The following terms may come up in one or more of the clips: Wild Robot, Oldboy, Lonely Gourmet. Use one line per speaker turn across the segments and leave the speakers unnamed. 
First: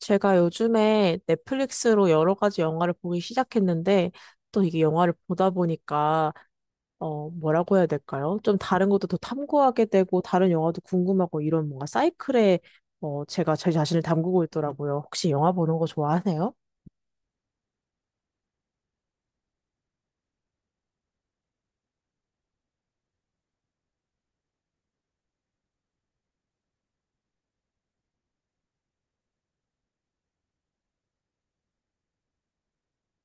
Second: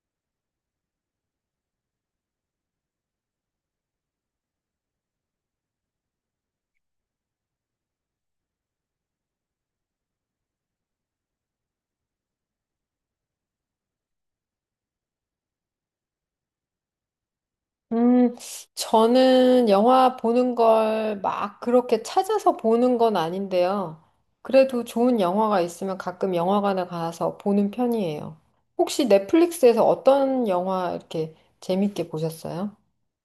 제가 요즘에 넷플릭스로 여러 가지 영화를 보기 시작했는데, 또 이게 영화를 보다 보니까, 뭐라고 해야 될까요? 좀 다른 것도 더 탐구하게 되고, 다른 영화도 궁금하고, 이런 뭔가 사이클에, 제가 제 자신을 담그고 있더라고요. 혹시 영화 보는 거 좋아하세요?
음, 저는 영화 보는 걸 막 그렇게 찾아서 보는 건 아닌데요. 그래도 좋은 영화가 있으면 가끔 영화관에 가서 보는 편이에요. 혹시 넷플릭스에서 어떤 영화 이렇게 재밌게 보셨어요?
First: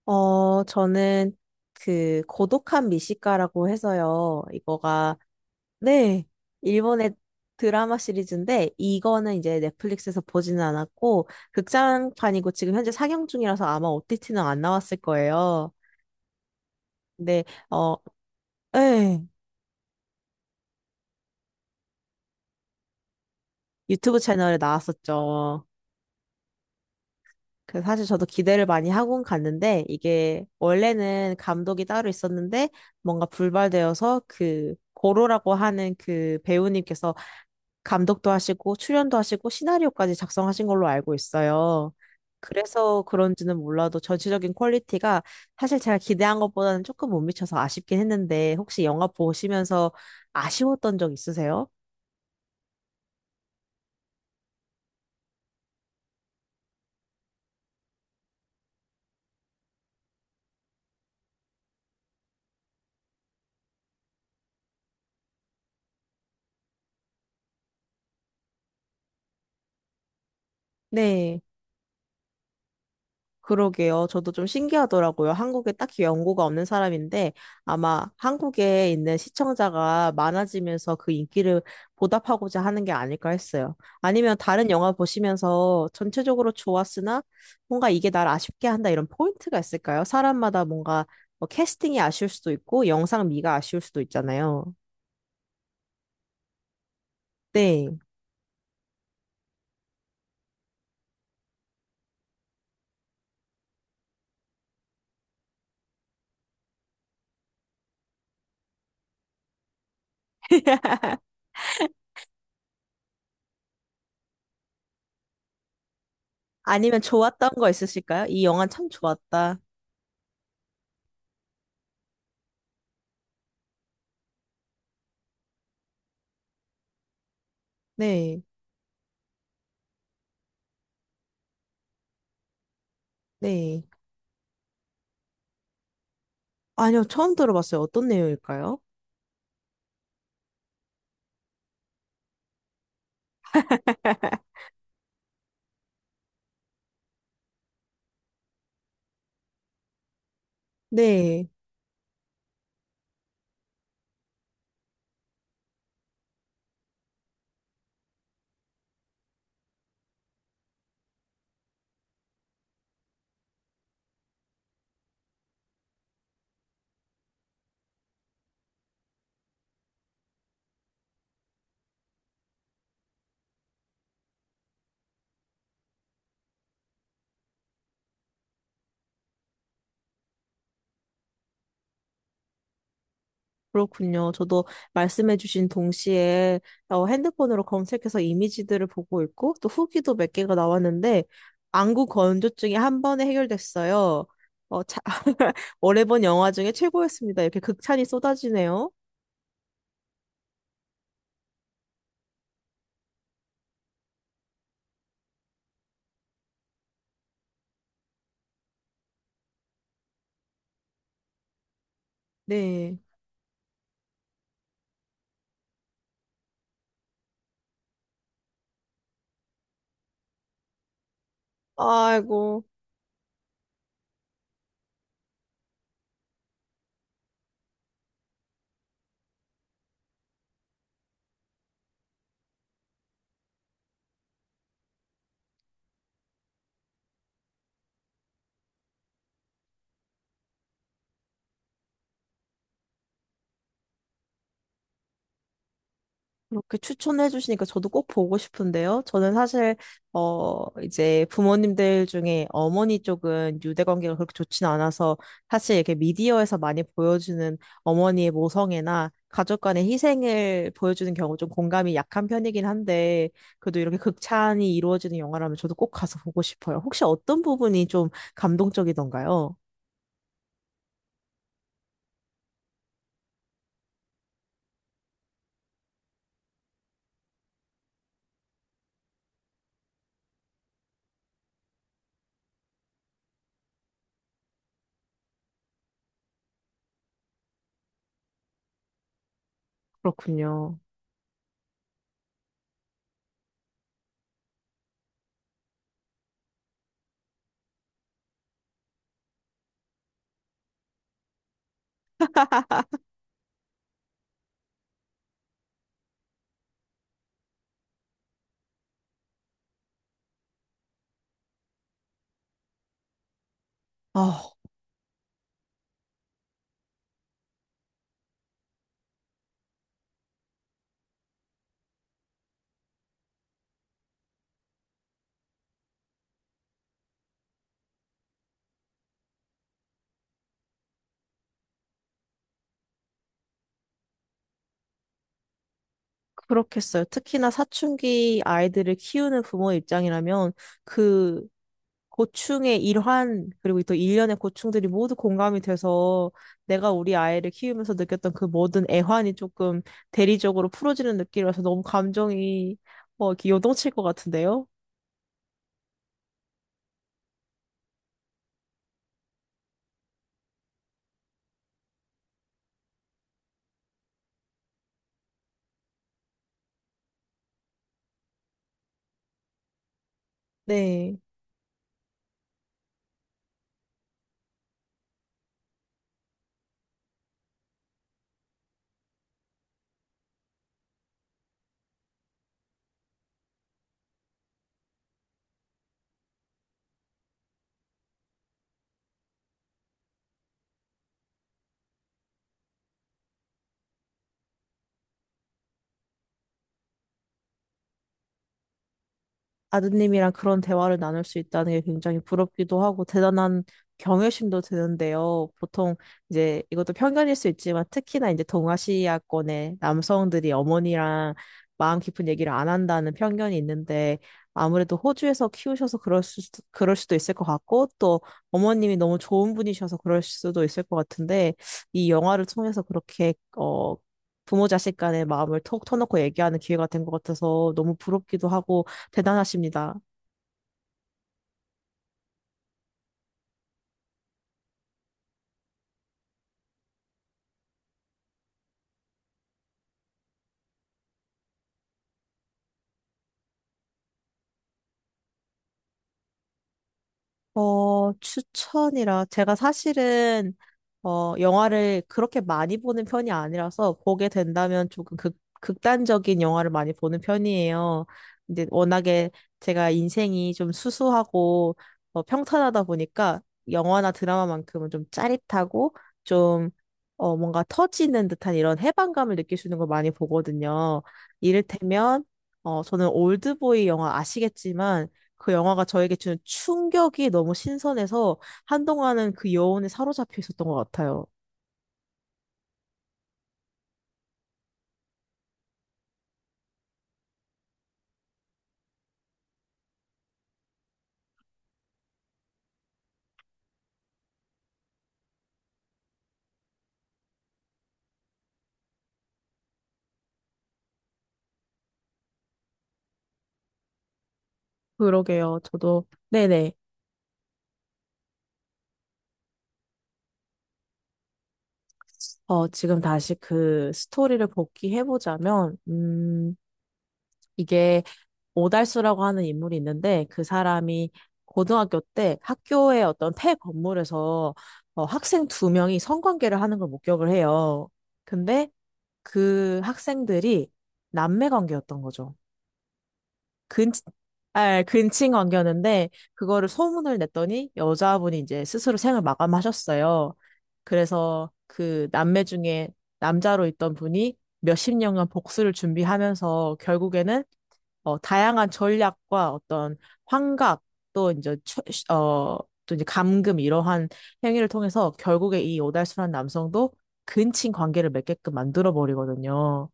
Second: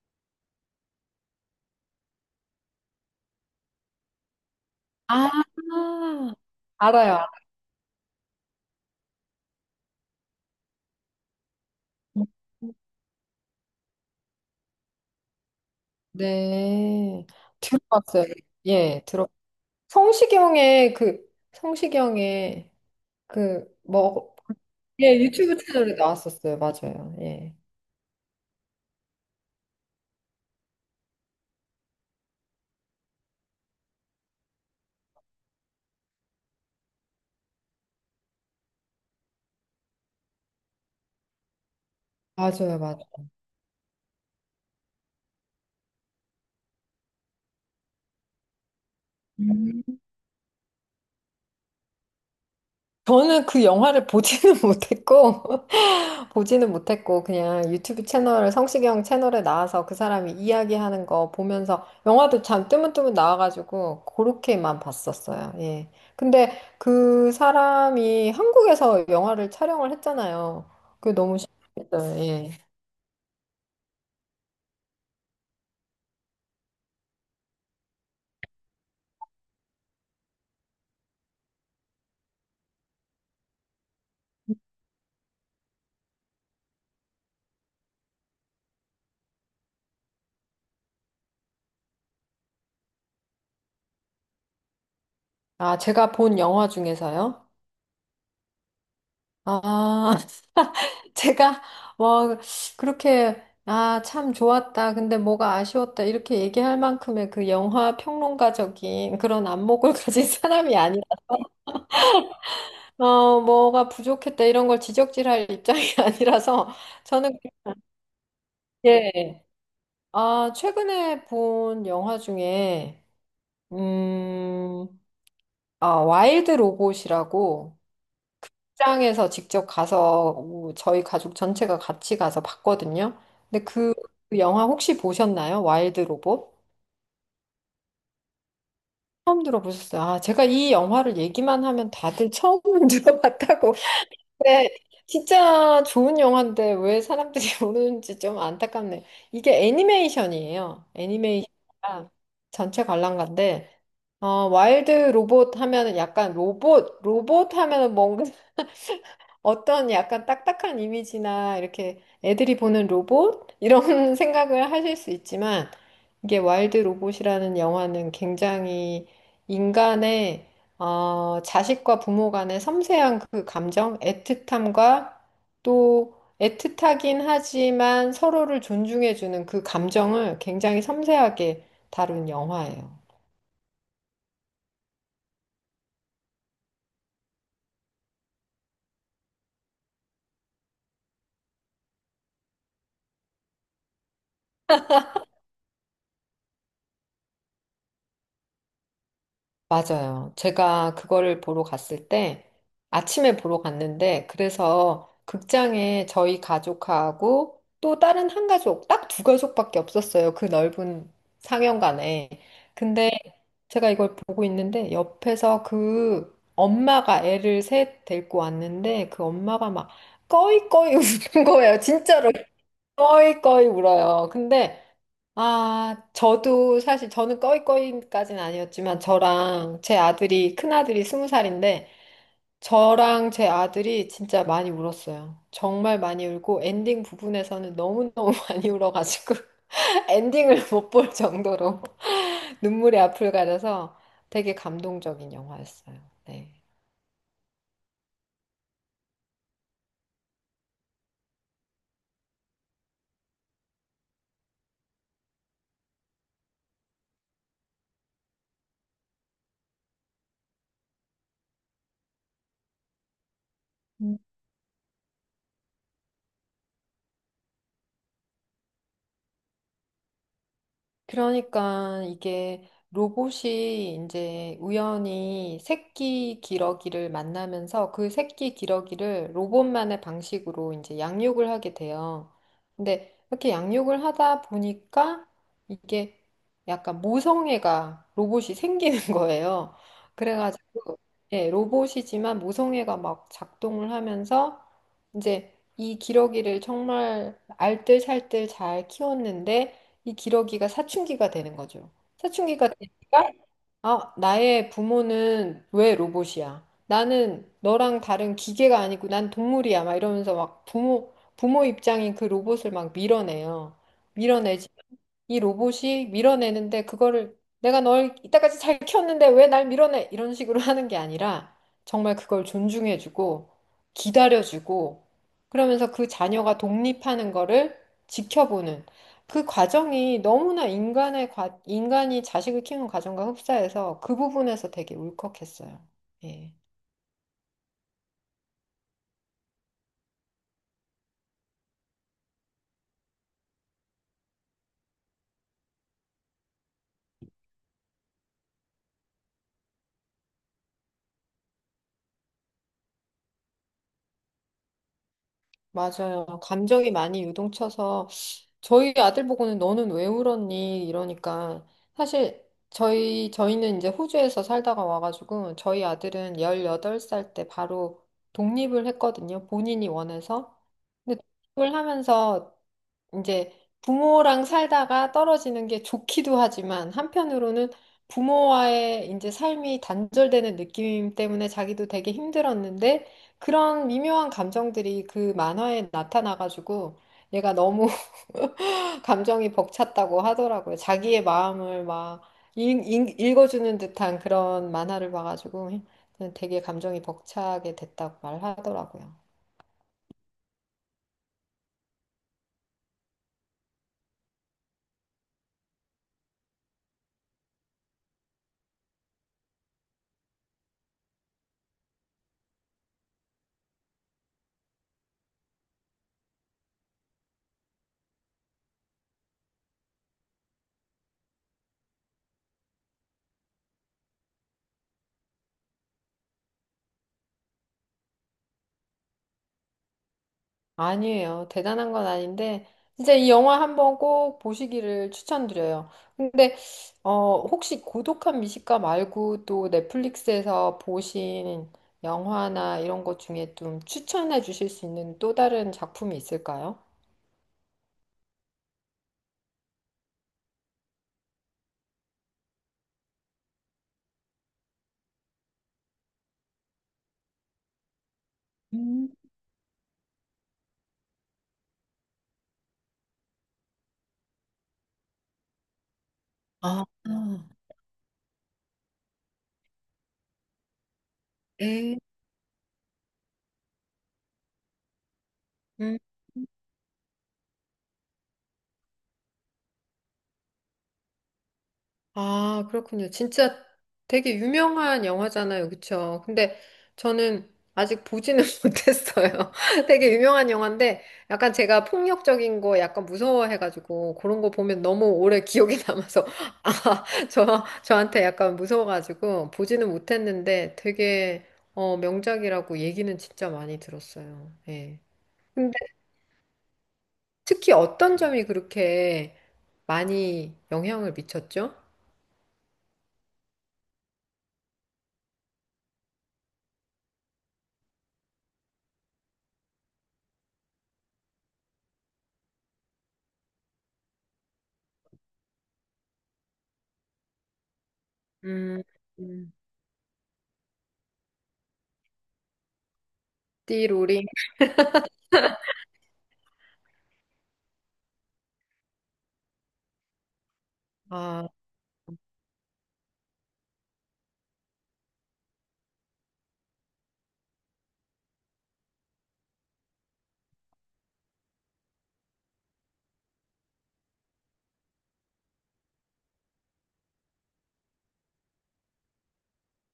저는 그, 고독한 미식가라고 해서요. 이거가
아,
네, 일본의
알아요.
드라마 시리즈인데 이거는 이제 넷플릭스에서 보지는 않았고 극장판이고 지금 현재 상영 중이라서 아마 OTT는 안 나왔을 거예요.
네.
근데 어,
들어봤어요. 예,
예,
들어. 성시경의 그, 성시경의 그,
유튜브
뭐,
채널에
예, 유튜브
나왔었죠.
채널에 나왔었어요. 맞아요. 예.
그 사실 저도 기대를 많이 하고 갔는데 이게 원래는 감독이 따로 있었는데 뭔가 불발되어서 그 고로라고 하는 그 배우님께서 감독도 하시고 출연도 하시고 시나리오까지 작성하신 걸로 알고 있어요.
맞아요, 맞아요.
그래서 그런지는 몰라도 전체적인 퀄리티가 사실 제가 기대한 것보다는 조금 못 미쳐서 아쉽긴 했는데 혹시 영화 보시면서
음.
아쉬웠던 적 있으세요?
저는 그 영화를 보지는 못했고, 보지는 못했고, 그냥 유튜브 채널, 성시경 채널에 나와서 그 사람이 이야기하는 거 보면서, 영화도 참 뜨문뜨문 나와가지고, 그렇게만 봤었어요. 예. 근데 그 사람이 한국에서 영화를 촬영을 했잖아요. 그게 너무
네.
신기했어요. 예.
그러게요. 저도 좀 신기하더라고요. 한국에 딱히 연고가 없는 사람인데 아마 한국에 있는 시청자가 많아지면서 그 인기를 보답하고자 하는 게 아닐까 했어요. 아니면 다른 영화 보시면서 전체적으로 좋았으나 뭔가 이게 날 아쉽게 한다 이런 포인트가 있을까요? 사람마다 뭔가 뭐 캐스팅이 아쉬울 수도 있고 영상미가 아쉬울 수도 있잖아요.
아, 제가 본 영화 중에서요?
네.
아, 제가 뭐 그렇게 아, 참 좋았다. 근데 뭐가 아쉬웠다. 이렇게 얘기할 만큼의 그 영화 평론가적인 그런 안목을 가진 사람이 아니라 뭐가 부족했다 이런 걸 지적질할 입장이 아니라서
아니면
저는
좋았던 거 있으실까요? 이 영화 참
그게
좋았다.
아, 최근에 본 영화 중에 음, 아, 와일드 로봇이라고
네.
출장에서 직접 가서 오, 저희 가족 전체가 같이 가서 봤거든요. 근데
네.
그 영화 혹시 보셨나요? 와일드 로봇?
아니요, 처음 들어봤어요. 어떤 내용일까요?
처음 들어보셨어요? 아, 제가 이 영화를 얘기만 하면 다들 처음 들어봤다고. 네, 진짜 좋은 영화인데 왜 사람들이 모르는지 좀 안타깝네요. 이게 애니메이션이에요.
네,
애니메이션이라 전체 관람가인데 와일드 로봇 하면은 약간 로봇, 로봇 하면은 뭔가 어떤 약간 딱딱한 이미지나 이렇게 애들이 보는 로봇? 이런 생각을 하실 수 있지만 이게 와일드 로봇이라는 영화는 굉장히 인간의 자식과 부모 간의 섬세한 그 감정, 애틋함과 또 애틋하긴 하지만 서로를 존중해주는 그 감정을 굉장히 섬세하게 다룬 영화예요.
그렇군요. 저도 말씀해주신 동시에 핸드폰으로 검색해서 이미지들을 보고 있고 또 후기도 몇 개가 나왔는데 안구 건조증이 한 번에 해결됐어요. 어, 자, 오래 본 영화 중에 최고였습니다. 이렇게 극찬이 쏟아지네요.
맞아요. 제가 그거를 보러 갔을 때 아침에 보러 갔는데 그래서 극장에 저희 가족하고 또 다른 한 가족, 딱 두 가족밖에 없었어요. 그 넓은 상영관에.
네.
근데 제가 이걸 보고 있는데 옆에서 그 엄마가 애를 셋 데리고 왔는데 그 엄마가 막 꺼이꺼이 우는 거예요. 진짜로
아이고.
꺼이꺼이 울어요. 근데 아, 저도 사실 저는 꺼이꺼이까지는 아니었지만 저랑 제 아들이 큰아들이 스무 살인데 저랑 제 아들이 진짜 많이 울었어요. 정말 많이 울고 엔딩 부분에서는 너무너무 많이 울어가지고 엔딩을 못 볼 정도로 눈물의 앞을 가려서 되게 감동적인 영화였어요. 네.
그렇게 추천해 주시니까 저도 꼭 보고 싶은데요. 저는 사실 이제 부모님들 중에 어머니 쪽은 유대 관계가 그렇게 좋진 않아서 사실 이렇게 미디어에서 많이 보여주는 어머니의 모성애나 가족 간의 희생을 보여주는 경우 좀 공감이 약한 편이긴 한데 그래도 이렇게 극찬이 이루어지는 영화라면 저도 꼭 가서 보고 싶어요. 혹시 어떤 부분이 좀 감동적이던가요?
그러니까 이게 로봇이 이제 우연히 새끼 기러기를 만나면서 그 새끼 기러기를 로봇만의 방식으로 이제 양육을 하게 돼요. 근데 이렇게 양육을 하다 보니까 이게 약간 모성애가 로봇이 생기는 거예요.
그렇군요.
그래가지고 예, 로봇이지만 모성애가 막 작동을 하면서 이제 이 기러기를 정말 알뜰살뜰 잘 키웠는데 이 기러기가 사춘기가 되는 거죠. 사춘기가 되니까, 아, 나의 부모는 왜 로봇이야? 나는 너랑 다른 기계가 아니고 난 동물이야. 막 이러면서 막 부모 입장인 그 로봇을 막 밀어내요.
아,
밀어내지. 이 로봇이 밀어내는데 그거를 내가 널 이때까지 잘 키웠는데 왜 날 밀어내? 이런 식으로 하는 게 아니라 정말 그걸 존중해주고 기다려주고 그러면서 그 자녀가 독립하는 거를 지켜보는 그 과정이 너무나 인간이 자식을 키우는 과정과 흡사해서 그 부분에서 되게 울컥했어요. 예.
그렇겠어요. 특히나 사춘기 아이들을 키우는 부모 입장이라면 그 고충의 일환, 그리고 또 일련의 고충들이 모두 공감이 돼서 내가 우리 아이를 키우면서 느꼈던 그 모든 애환이 조금 대리적으로 풀어지는 느낌이라서 너무 감정이 뭐 이렇게 요동칠 것 같은데요?
맞아요. 감정이 많이 유동쳐서 저희 아들 보고는 너는 왜 울었니? 이러니까 사실 저희는 이제 호주에서 살다가 와가지고 저희 아들은 18살 때 바로 독립을 했거든요. 본인이 원해서.
네.
근데 독립을 하면서 이제 부모랑 살다가 떨어지는 게 좋기도 하지만 한편으로는 부모와의 이제 삶이 단절되는 느낌 때문에 자기도 되게 힘들었는데 그런 미묘한 감정들이 그 만화에 나타나가지고 얘가 너무 감정이 벅찼다고 하더라고요. 자기의 마음을 막 읽어주는 듯한 그런 만화를 봐가지고 되게 감정이 벅차게 됐다고 말하더라고요.
아드님이랑 그런 대화를 나눌 수 있다는 게 굉장히 부럽기도 하고 대단한 경외심도 드는데요. 보통 이제 이것도 편견일 수 있지만 특히나 이제 동아시아권의 남성들이 어머니랑 마음 깊은 얘기를 안 한다는 편견이 있는데 아무래도 호주에서 키우셔서 그럴 수도 있을 것 같고 또 어머님이 너무 좋은 분이셔서 그럴 수도 있을 것 같은데 이 영화를 통해서 그렇게 부모 자식 간의 마음을 톡 터놓고 얘기하는 기회가 된 것 같아서 너무 부럽기도 하고 대단하십니다.
아니에요. 대단한 건 아닌데, 진짜 이 영화 한번 꼭 보시기를 추천드려요. 근데, 혹시 고독한 미식가 말고 또 넷플릭스에서 보신 영화나 이런 것 중에 좀 추천해 주실 수 있는 또 다른 작품이 있을까요?
추천이라. 제가 사실은, 영화를 그렇게 많이 보는 편이 아니라서 보게 된다면 조금 극단적인 영화를 많이 보는 편이에요. 근데
음,
워낙에 제가 인생이 좀 수수하고 평탄하다 보니까 영화나 드라마만큼은 좀 짜릿하고 좀
아, 아.
뭔가 터지는 듯한 이런 해방감을 느낄 수 있는 걸 많이 보거든요.
네.
이를테면, 저는 올드보이 영화 아시겠지만 그 영화가
음
저에게 주는 충격이 너무 신선해서 한동안은 그 여운에 사로잡혀 있었던 것 같아요.
아, 그렇군요. 진짜 되게 유명한 영화잖아요. 그쵸? 근데 저는 아직 보지는 못했어요. 되게 유명한 영화인데 약간 제가 폭력적인 거 약간 무서워해가지고 그런 거 보면 너무 오래 기억이 남아서 아, 저한테 약간 무서워가지고 보지는 못했는데 되게 명작이라고 얘기는 진짜 많이 들었어요. 예.
그러게요.
근데
저도, 네네.
특히 어떤 점이 그렇게 많이 영향을 미쳤죠?
지금 다시 그 스토리를 복귀해보자면, 이게 오달수라고 하는 인물이 있는데, 그 사람이 고등학교 때 학교의 어떤 폐 건물에서 학생 두 명이 성관계를 하는 걸 목격을 해요. 근데
음. 음.
그 학생들이 남매 관계였던 거죠. 근,
띠로리.
근친 관계였는데 그거를 소문을 냈더니 여자분이 이제 스스로 생을 마감하셨어요.
아,
그래서 그 남매 중에 남자로 있던 분이 몇십 년간 복수를 준비하면서 결국에는 다양한 전략과 어떤 환각 또 이제 최- 어, 또 이제 감금 이러한 행위를 통해서 결국에 이 오달수란 남성도 근친 관계를 맺게끔 만들어 버리거든요.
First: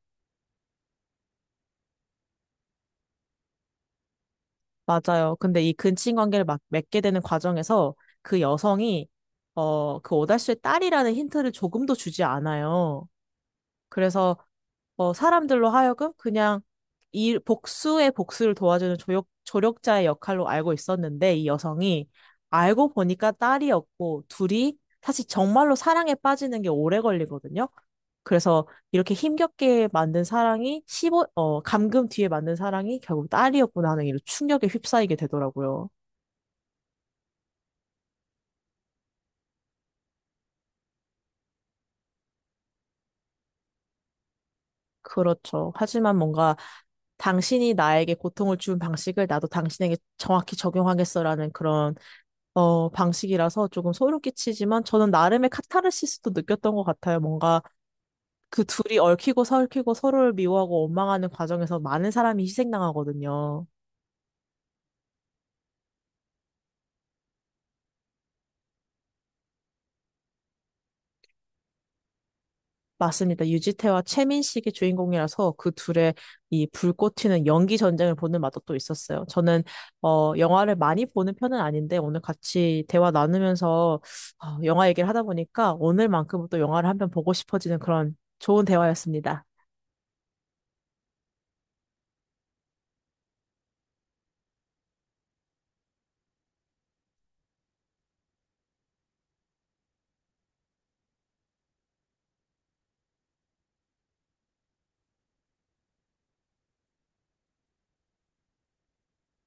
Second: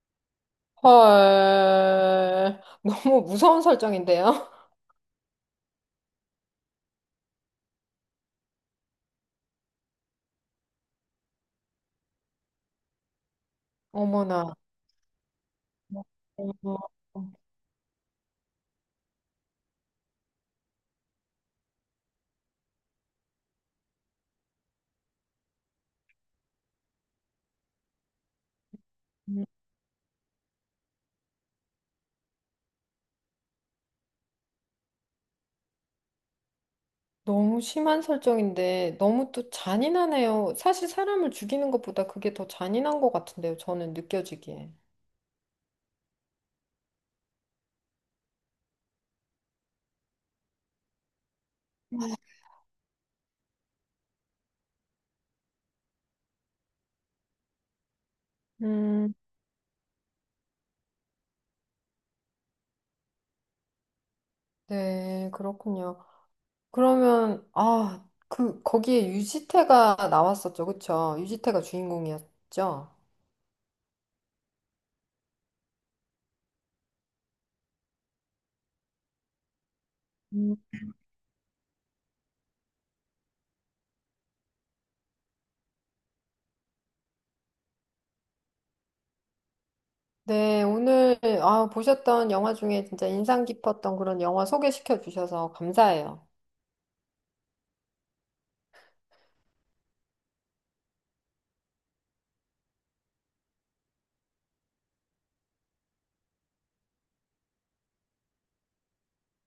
헐. 너무 무서운 설정인데요?
맞아요. 근데 이 근친 관계를 막 맺게 되는 과정에서 그 여성이 그 오달수의 딸이라는 힌트를 조금도 주지 않아요. 그래서
어머나.
사람들로 하여금 그냥
어머,
이 복수의 복수를 도와주는 조력자의 역할로 알고 있었는데 이 여성이 알고 보니까 딸이었고 둘이 사실 정말로 사랑에 빠지는 게 오래 걸리거든요. 그래서 이렇게
음,
힘겹게 만든 사랑이 감금 뒤에 만든 사랑이 결국 딸이었구나 하는 이런 충격에 휩싸이게 되더라고요.
너무 심한 설정인데 너무 또 잔인하네요. 사실 사람을 죽이는 것보다 그게 더 잔인한 것 같은데요. 저는 느껴지기에.
그렇죠. 하지만 뭔가 당신이 나에게 고통을 준 방식을 나도 당신에게 정확히 적용하겠어라는 그런 방식이라서 조금 소름 끼치지만 저는 나름의 카타르시스도 느꼈던 것 같아요. 뭔가 그 둘이
음,
얽히고 설키고 서로를 미워하고 원망하는 과정에서 많은 사람이 희생당하거든요.
네, 그렇군요. 그러면 아, 그 거기에 유지태가 나왔었죠. 그쵸? 유지태가 주인공이었죠.
맞습니다. 유지태와 최민식이 주인공이라서 그 둘의 이 불꽃 튀는 연기 전쟁을 보는 맛도 또 있었어요. 저는 영화를 많이 보는 편은 아닌데 오늘 같이 대화 나누면서 영화 얘기를 하다 보니까 오늘만큼은 또 영화를 한편 보고 싶어지는 그런 좋은 대화였습니다.
네, 오늘 아, 보셨던 영화 중에 진짜 인상 깊었던 그런 영화 소개시켜 주셔서 감사해요.